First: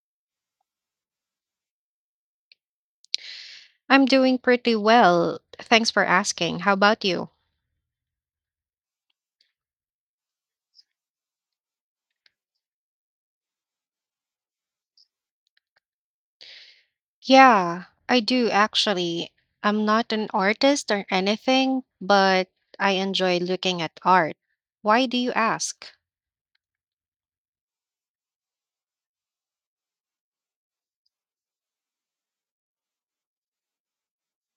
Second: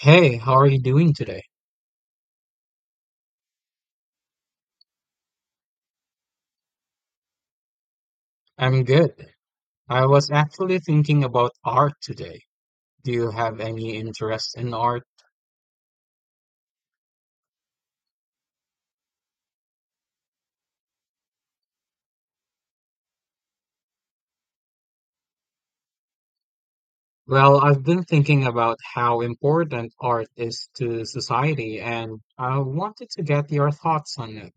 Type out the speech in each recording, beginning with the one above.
Hey, how are you doing today? I'm doing pretty well. Thanks for asking. How about you? I'm good. I was actually thinking about art today. Do you have any interest in art? Yeah, I do actually. I'm not an artist or anything, but I enjoy looking at art. Why do you ask? Well, I've been thinking about how important art is to society, and I wanted to get your thoughts on it.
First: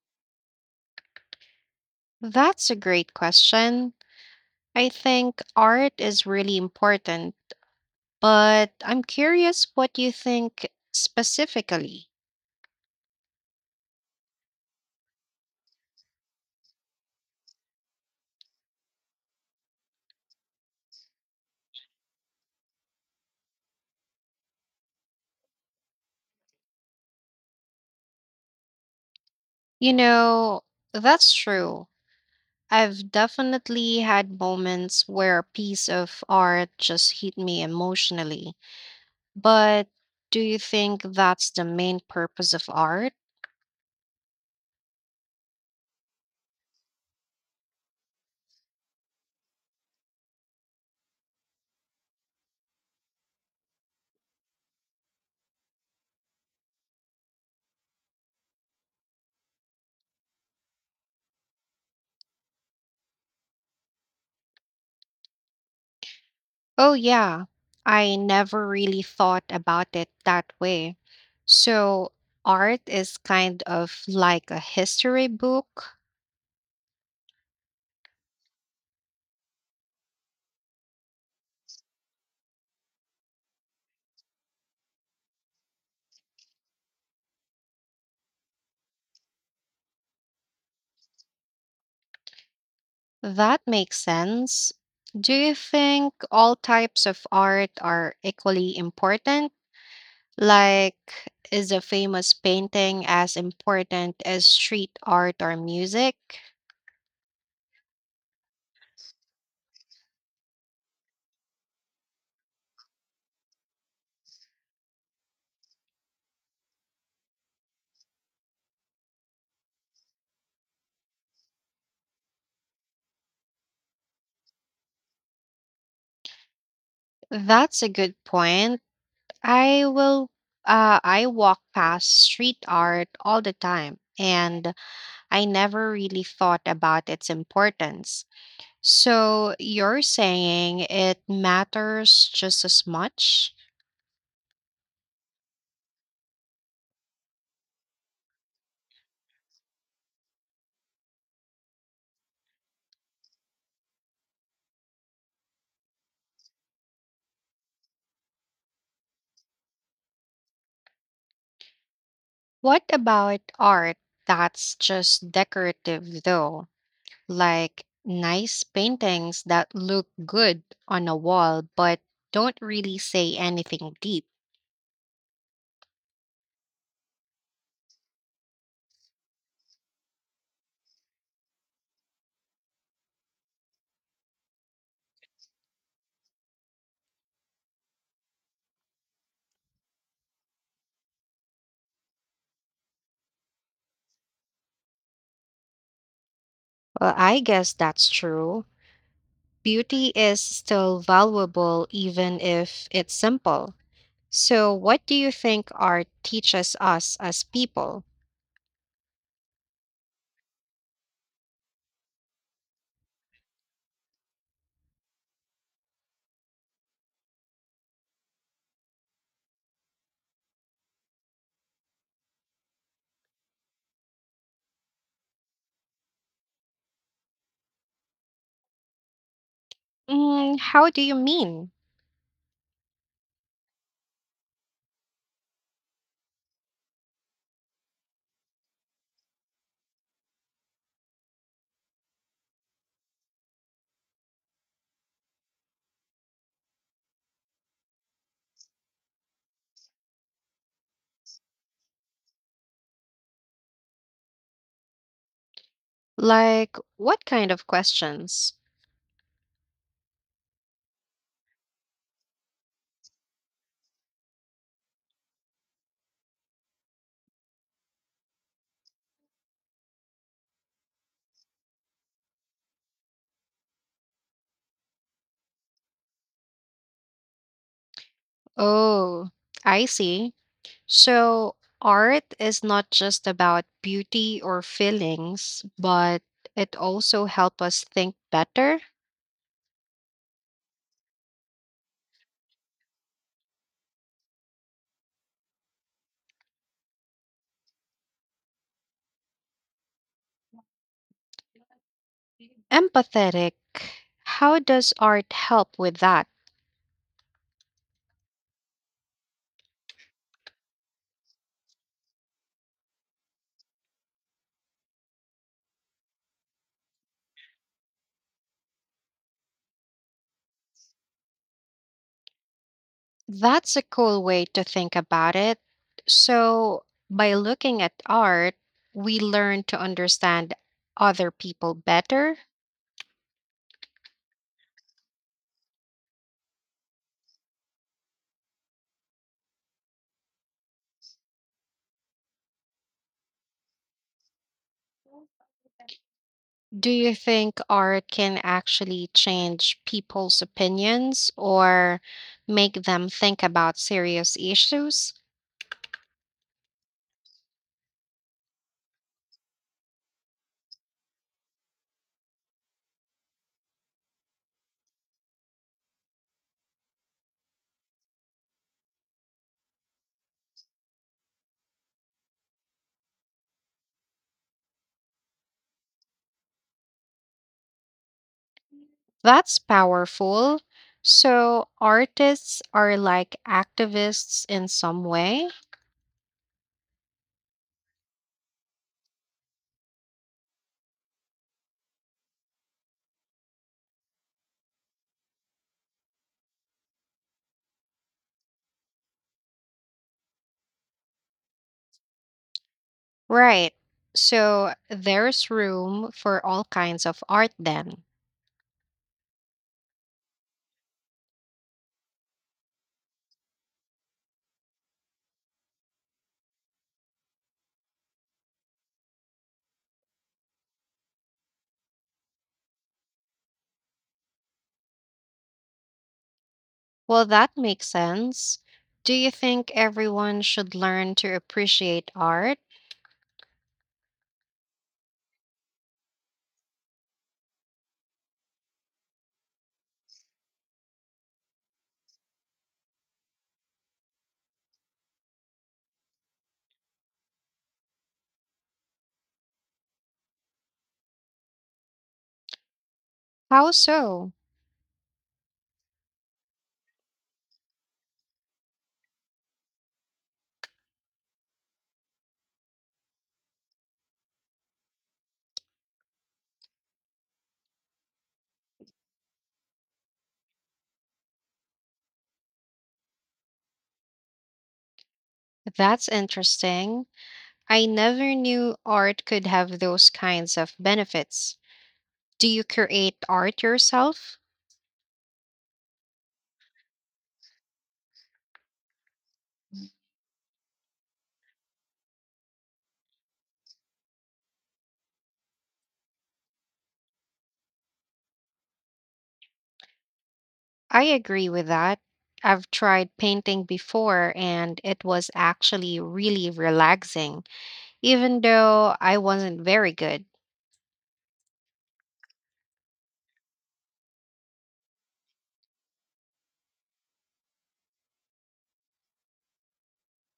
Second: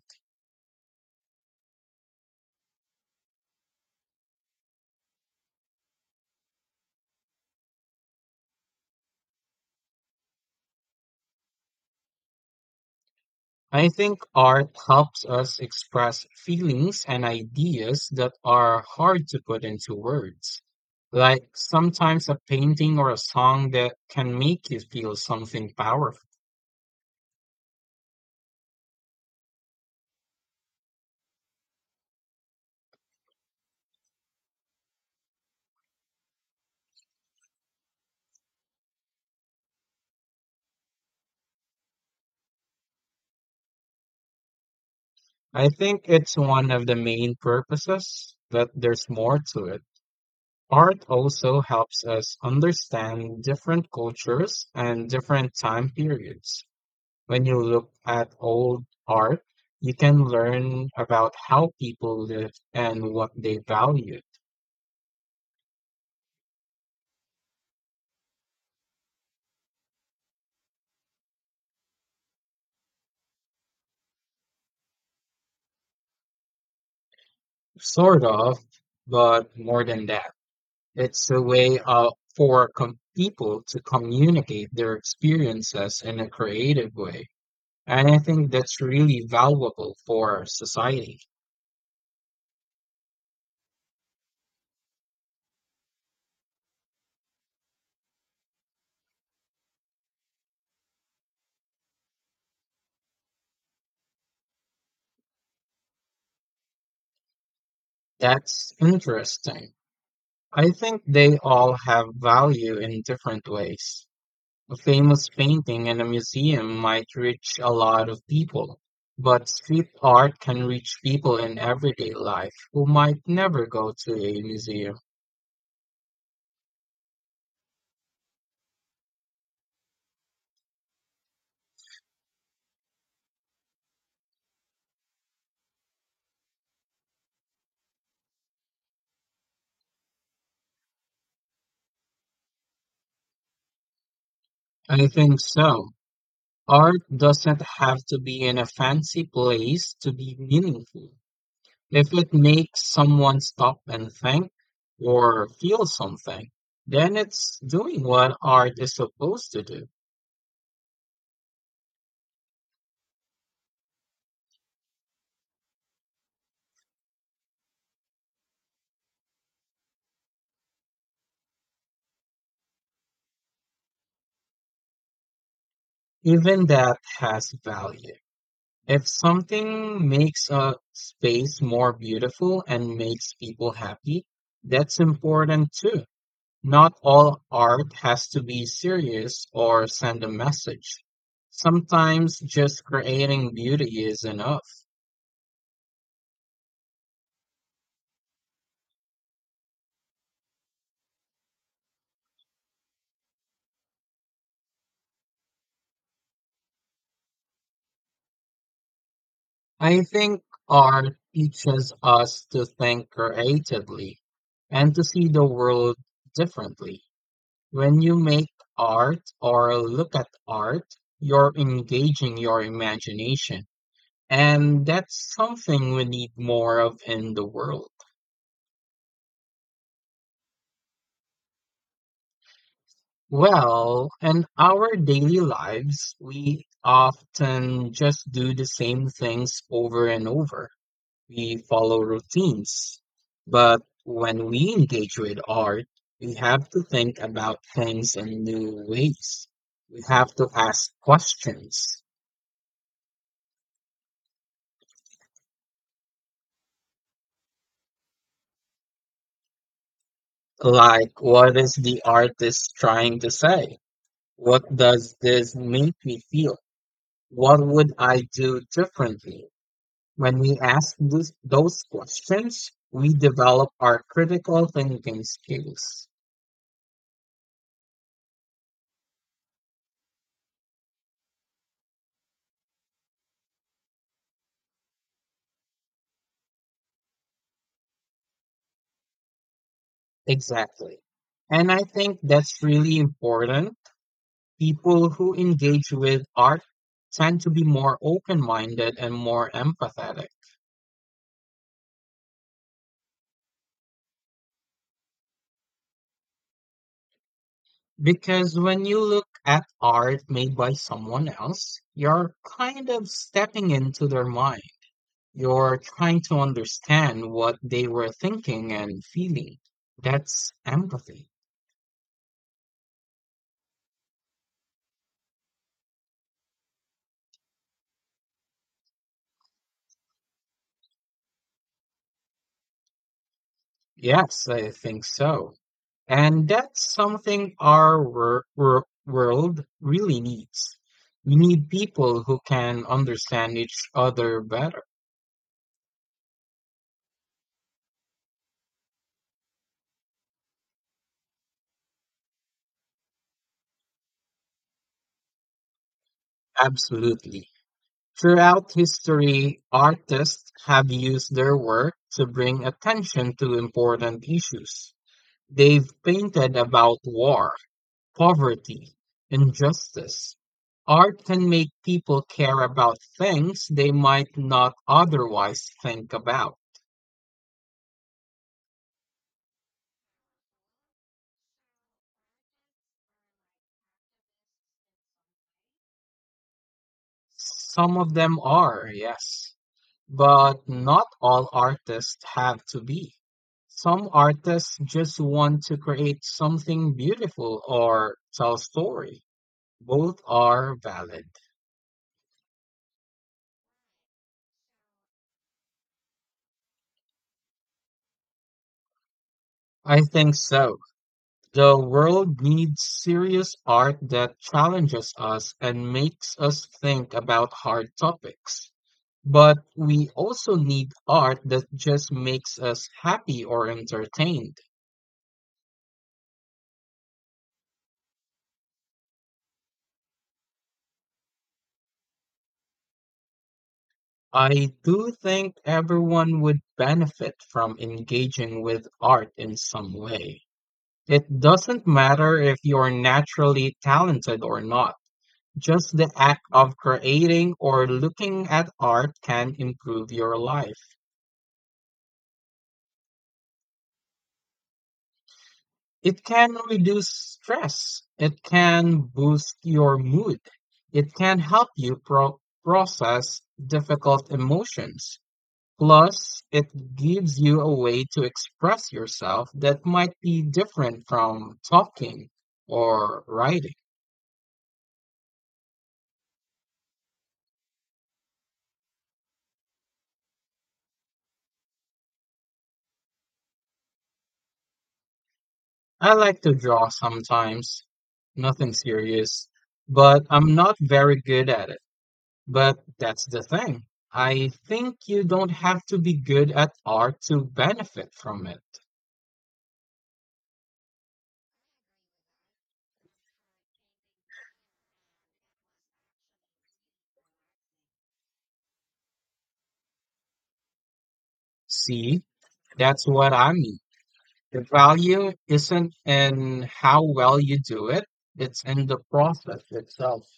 That's a great question. I think art is really important, but I'm curious what you think specifically. I think art helps us express feelings and ideas that are hard to put into words. Like sometimes a painting or a song that can make you feel something powerful. You know, that's true. I've definitely had moments where a piece of art just hit me emotionally. But do you think that's the main purpose of art? I think it's one of the main purposes, but there's more to it. Art also helps us understand different cultures and different time periods. When you look at old art, you can learn about how people lived and what they valued. Oh, yeah. I never really thought about it that way. So, art is kind of like a history book. Sort of, but more than that. It's a way for people to communicate their experiences in a creative way. And I think that's really valuable for society. That makes sense. Do you think all types of art are equally important? Like, is a famous painting as important as street art or music? That's interesting. I think they all have value in different ways. A famous painting in a museum might reach a lot of people, but street art can reach people in everyday life who might never go to a museum. That's a good point. I will I walk past street art all the time, and I never really thought about its importance. So you're saying it matters just as much? I think so. Art doesn't have to be in a fancy place to be meaningful. If it makes someone stop and think or feel something, then it's doing what art is supposed to do. What about art that's just decorative though? Like nice paintings that look good on a wall but don't really say anything deep. Even that has value. If something makes a space more beautiful and makes people happy, that's important too. Not all art has to be serious or send a message. Sometimes just creating beauty is enough. Well, I guess that's true. Beauty is still valuable even if it's simple. So, what do you think art teaches us as people? I think art teaches us to think creatively and to see the world differently. When you make art or look at art, you're engaging your imagination. And that's something we need more of in the world. Mm, how do you mean? Well, in our daily lives, we often just do the same things over and over. We follow routines. But when we engage with art, we have to think about things in new ways. We have to ask questions Like, what kind of questions? like, what is the artist trying to say? What does this make me feel? What would I do differently? When we ask those questions, we develop our critical thinking skills. Oh, I see. So, art is not just about beauty or feelings, but it also helps us think better. Exactly. And I think that's really important. People who engage with art tend to be more open-minded and more empathetic. Empathetic. How does art help with that? Because when you look at art made by someone else, you're kind of stepping into their mind. You're trying to understand what they were thinking and feeling. That's empathy. That's a cool way to think about it. So, by looking at art, we learn to understand other people better. Yes, I think so. And that's something our world really needs. We need people who can understand each other better. Do you think art can actually change people's opinions or make them think about serious issues? Absolutely. Throughout history, artists have used their work to bring attention to important issues. They've painted about war, poverty, injustice. Art can make people care about things they might not otherwise think about. That's powerful. So, artists are like activists in some way? Some of them are, yes. But not all artists have to be. Some artists just want to create something beautiful or tell a story. Both are valid. Right. So, there's room for all kinds of art then. I think so. The world needs serious art that challenges us and makes us think about hard topics. But we also need art that just makes us happy or entertained. Well, that makes sense. Do you think everyone should learn to appreciate art? I do think everyone would benefit from engaging with art in some way. It doesn't matter if you're naturally talented or not. Just the act of creating or looking at art can improve your life. How so? It can reduce stress. It can boost your mood. It can help you process difficult emotions. Plus, it gives you a way to express yourself that might be different from talking or writing. That's interesting. I never knew art could have those kinds of benefits. Do you create art yourself? I like to draw sometimes, nothing serious, but I'm not very good at it. But that's the thing. I think you don't have to be good at art to benefit from it. I agree with that. I've tried painting before and it was actually really relaxing, even though I wasn't very good. See, that's what I mean. The value isn't in how well you do it, it's in the process itself.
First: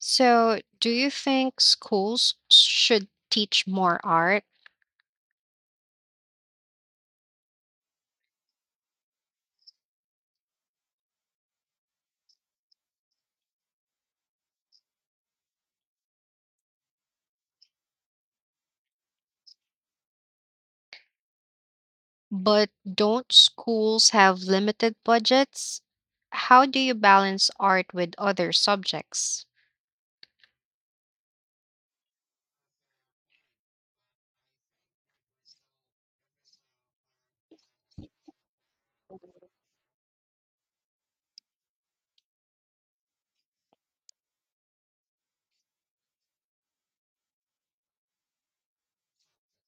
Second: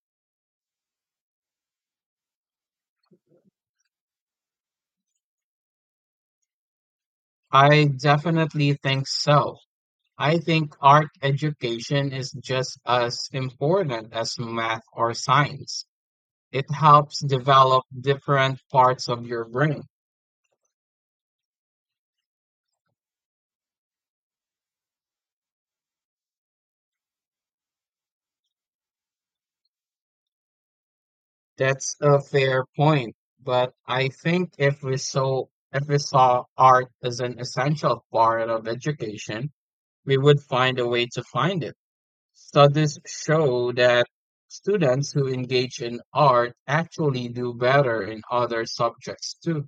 So, do you think schools should teach more art? I definitely think so. I think art education is just as important as math or science. It helps develop different parts of your brain. But don't schools have limited budgets? How do you balance art with other subjects? That's a fair point, but I think if we saw art as an essential part of education, we would find a way to find it. Studies show that students who engage in art actually do better in other subjects too.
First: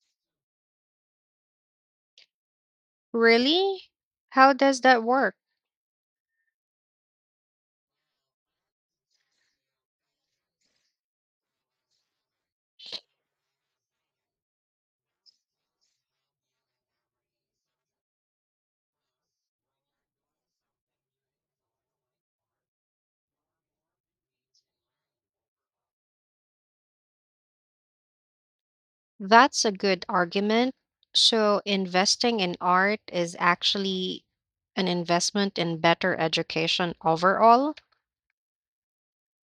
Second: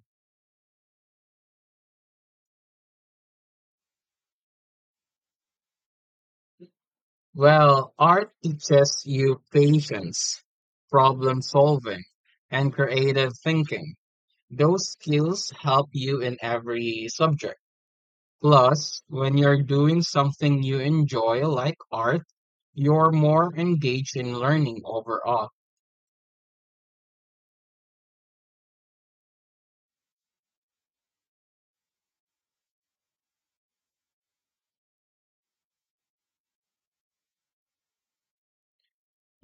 Really? How does that work? Well, art teaches you patience, problem solving, and creative thinking. Those skills help you in every subject. Plus, when you're doing something you enjoy, like art, you're more engaged in learning overall. That's a good argument. So, investing in art is actually an investment in better education overall?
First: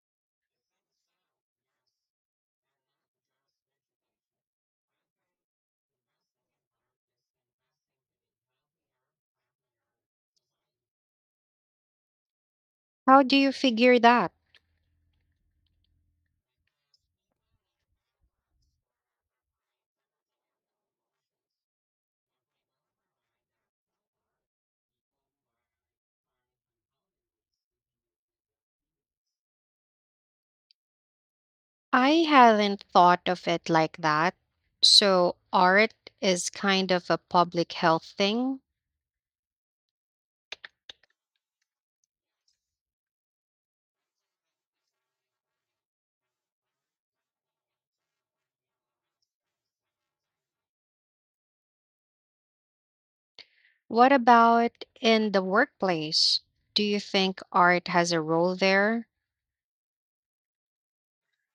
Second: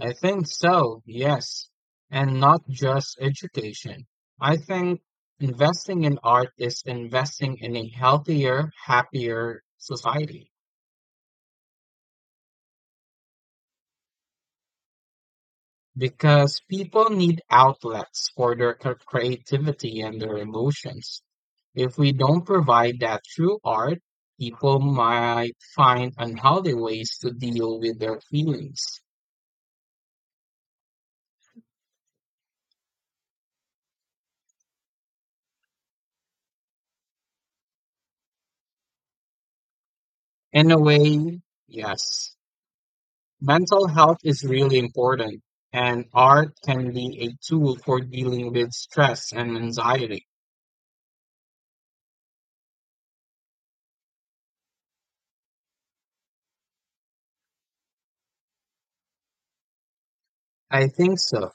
I think so, yes. And not just education. I think investing in art is investing in a healthier, happier society How do you figure that? because people need outlets for their creativity and their emotions. If we don't provide that through art, people might find unhealthy ways to deal with their feelings. I hadn't thought of it like that. So, art is kind of a public health thing. In a way, yes. Mental health is really important, and art can be a tool for dealing with stress and anxiety. What about in the workplace? Do you think art has a role there? I think so.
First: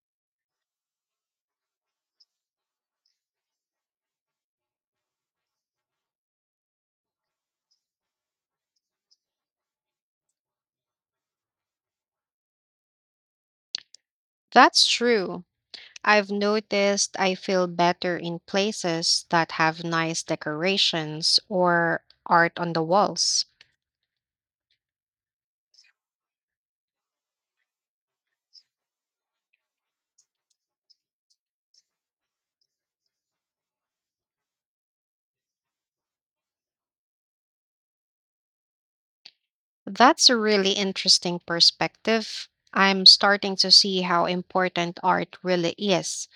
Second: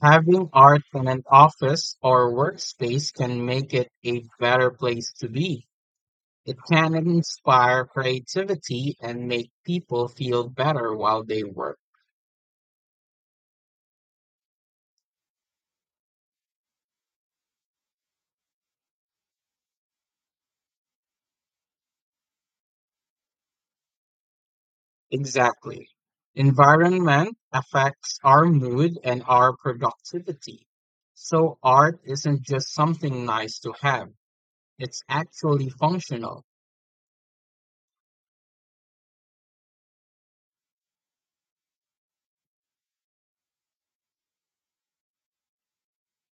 Having art in an office or workspace can make it a better place to be. It can inspire creativity and make people feel better while they work. That's true. I've noticed I feel better in places that have nice decorations or art on the walls. Exactly. Environment affects our mood and our productivity. So art isn't just something nice to have. It's actually functional. That's a really interesting perspective. I'm starting to see how important art really is.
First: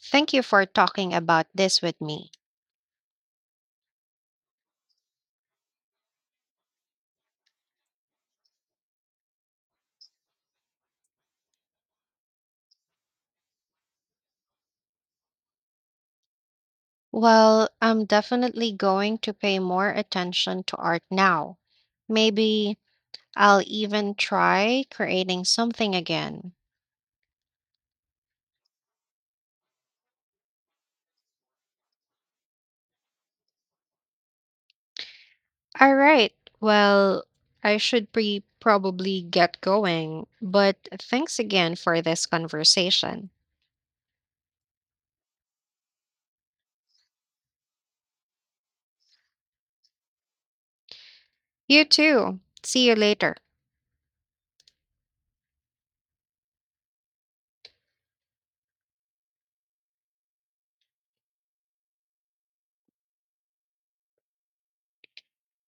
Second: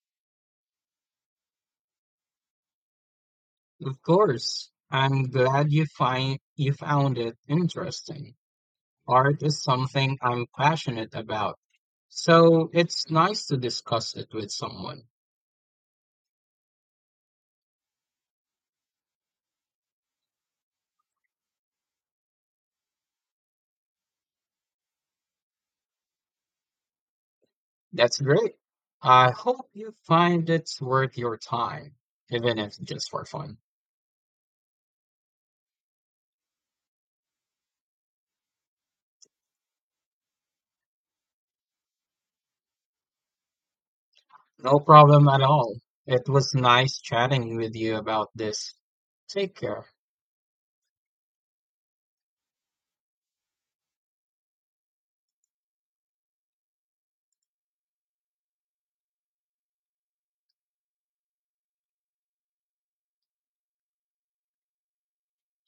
Thank you for talking about this with me. Of course. I'm glad you find you found it interesting. Art is something I'm passionate about. So it's nice to discuss it with someone. Well, I'm definitely going to pay more attention to art now. Maybe I'll even try creating something again. That's great. I hope you find it's worth your time, even if just for fun. All right. Well, I should be probably get going, but thanks again for this conversation. No problem at all. It was nice chatting with you about this. Take care. You too. See you later.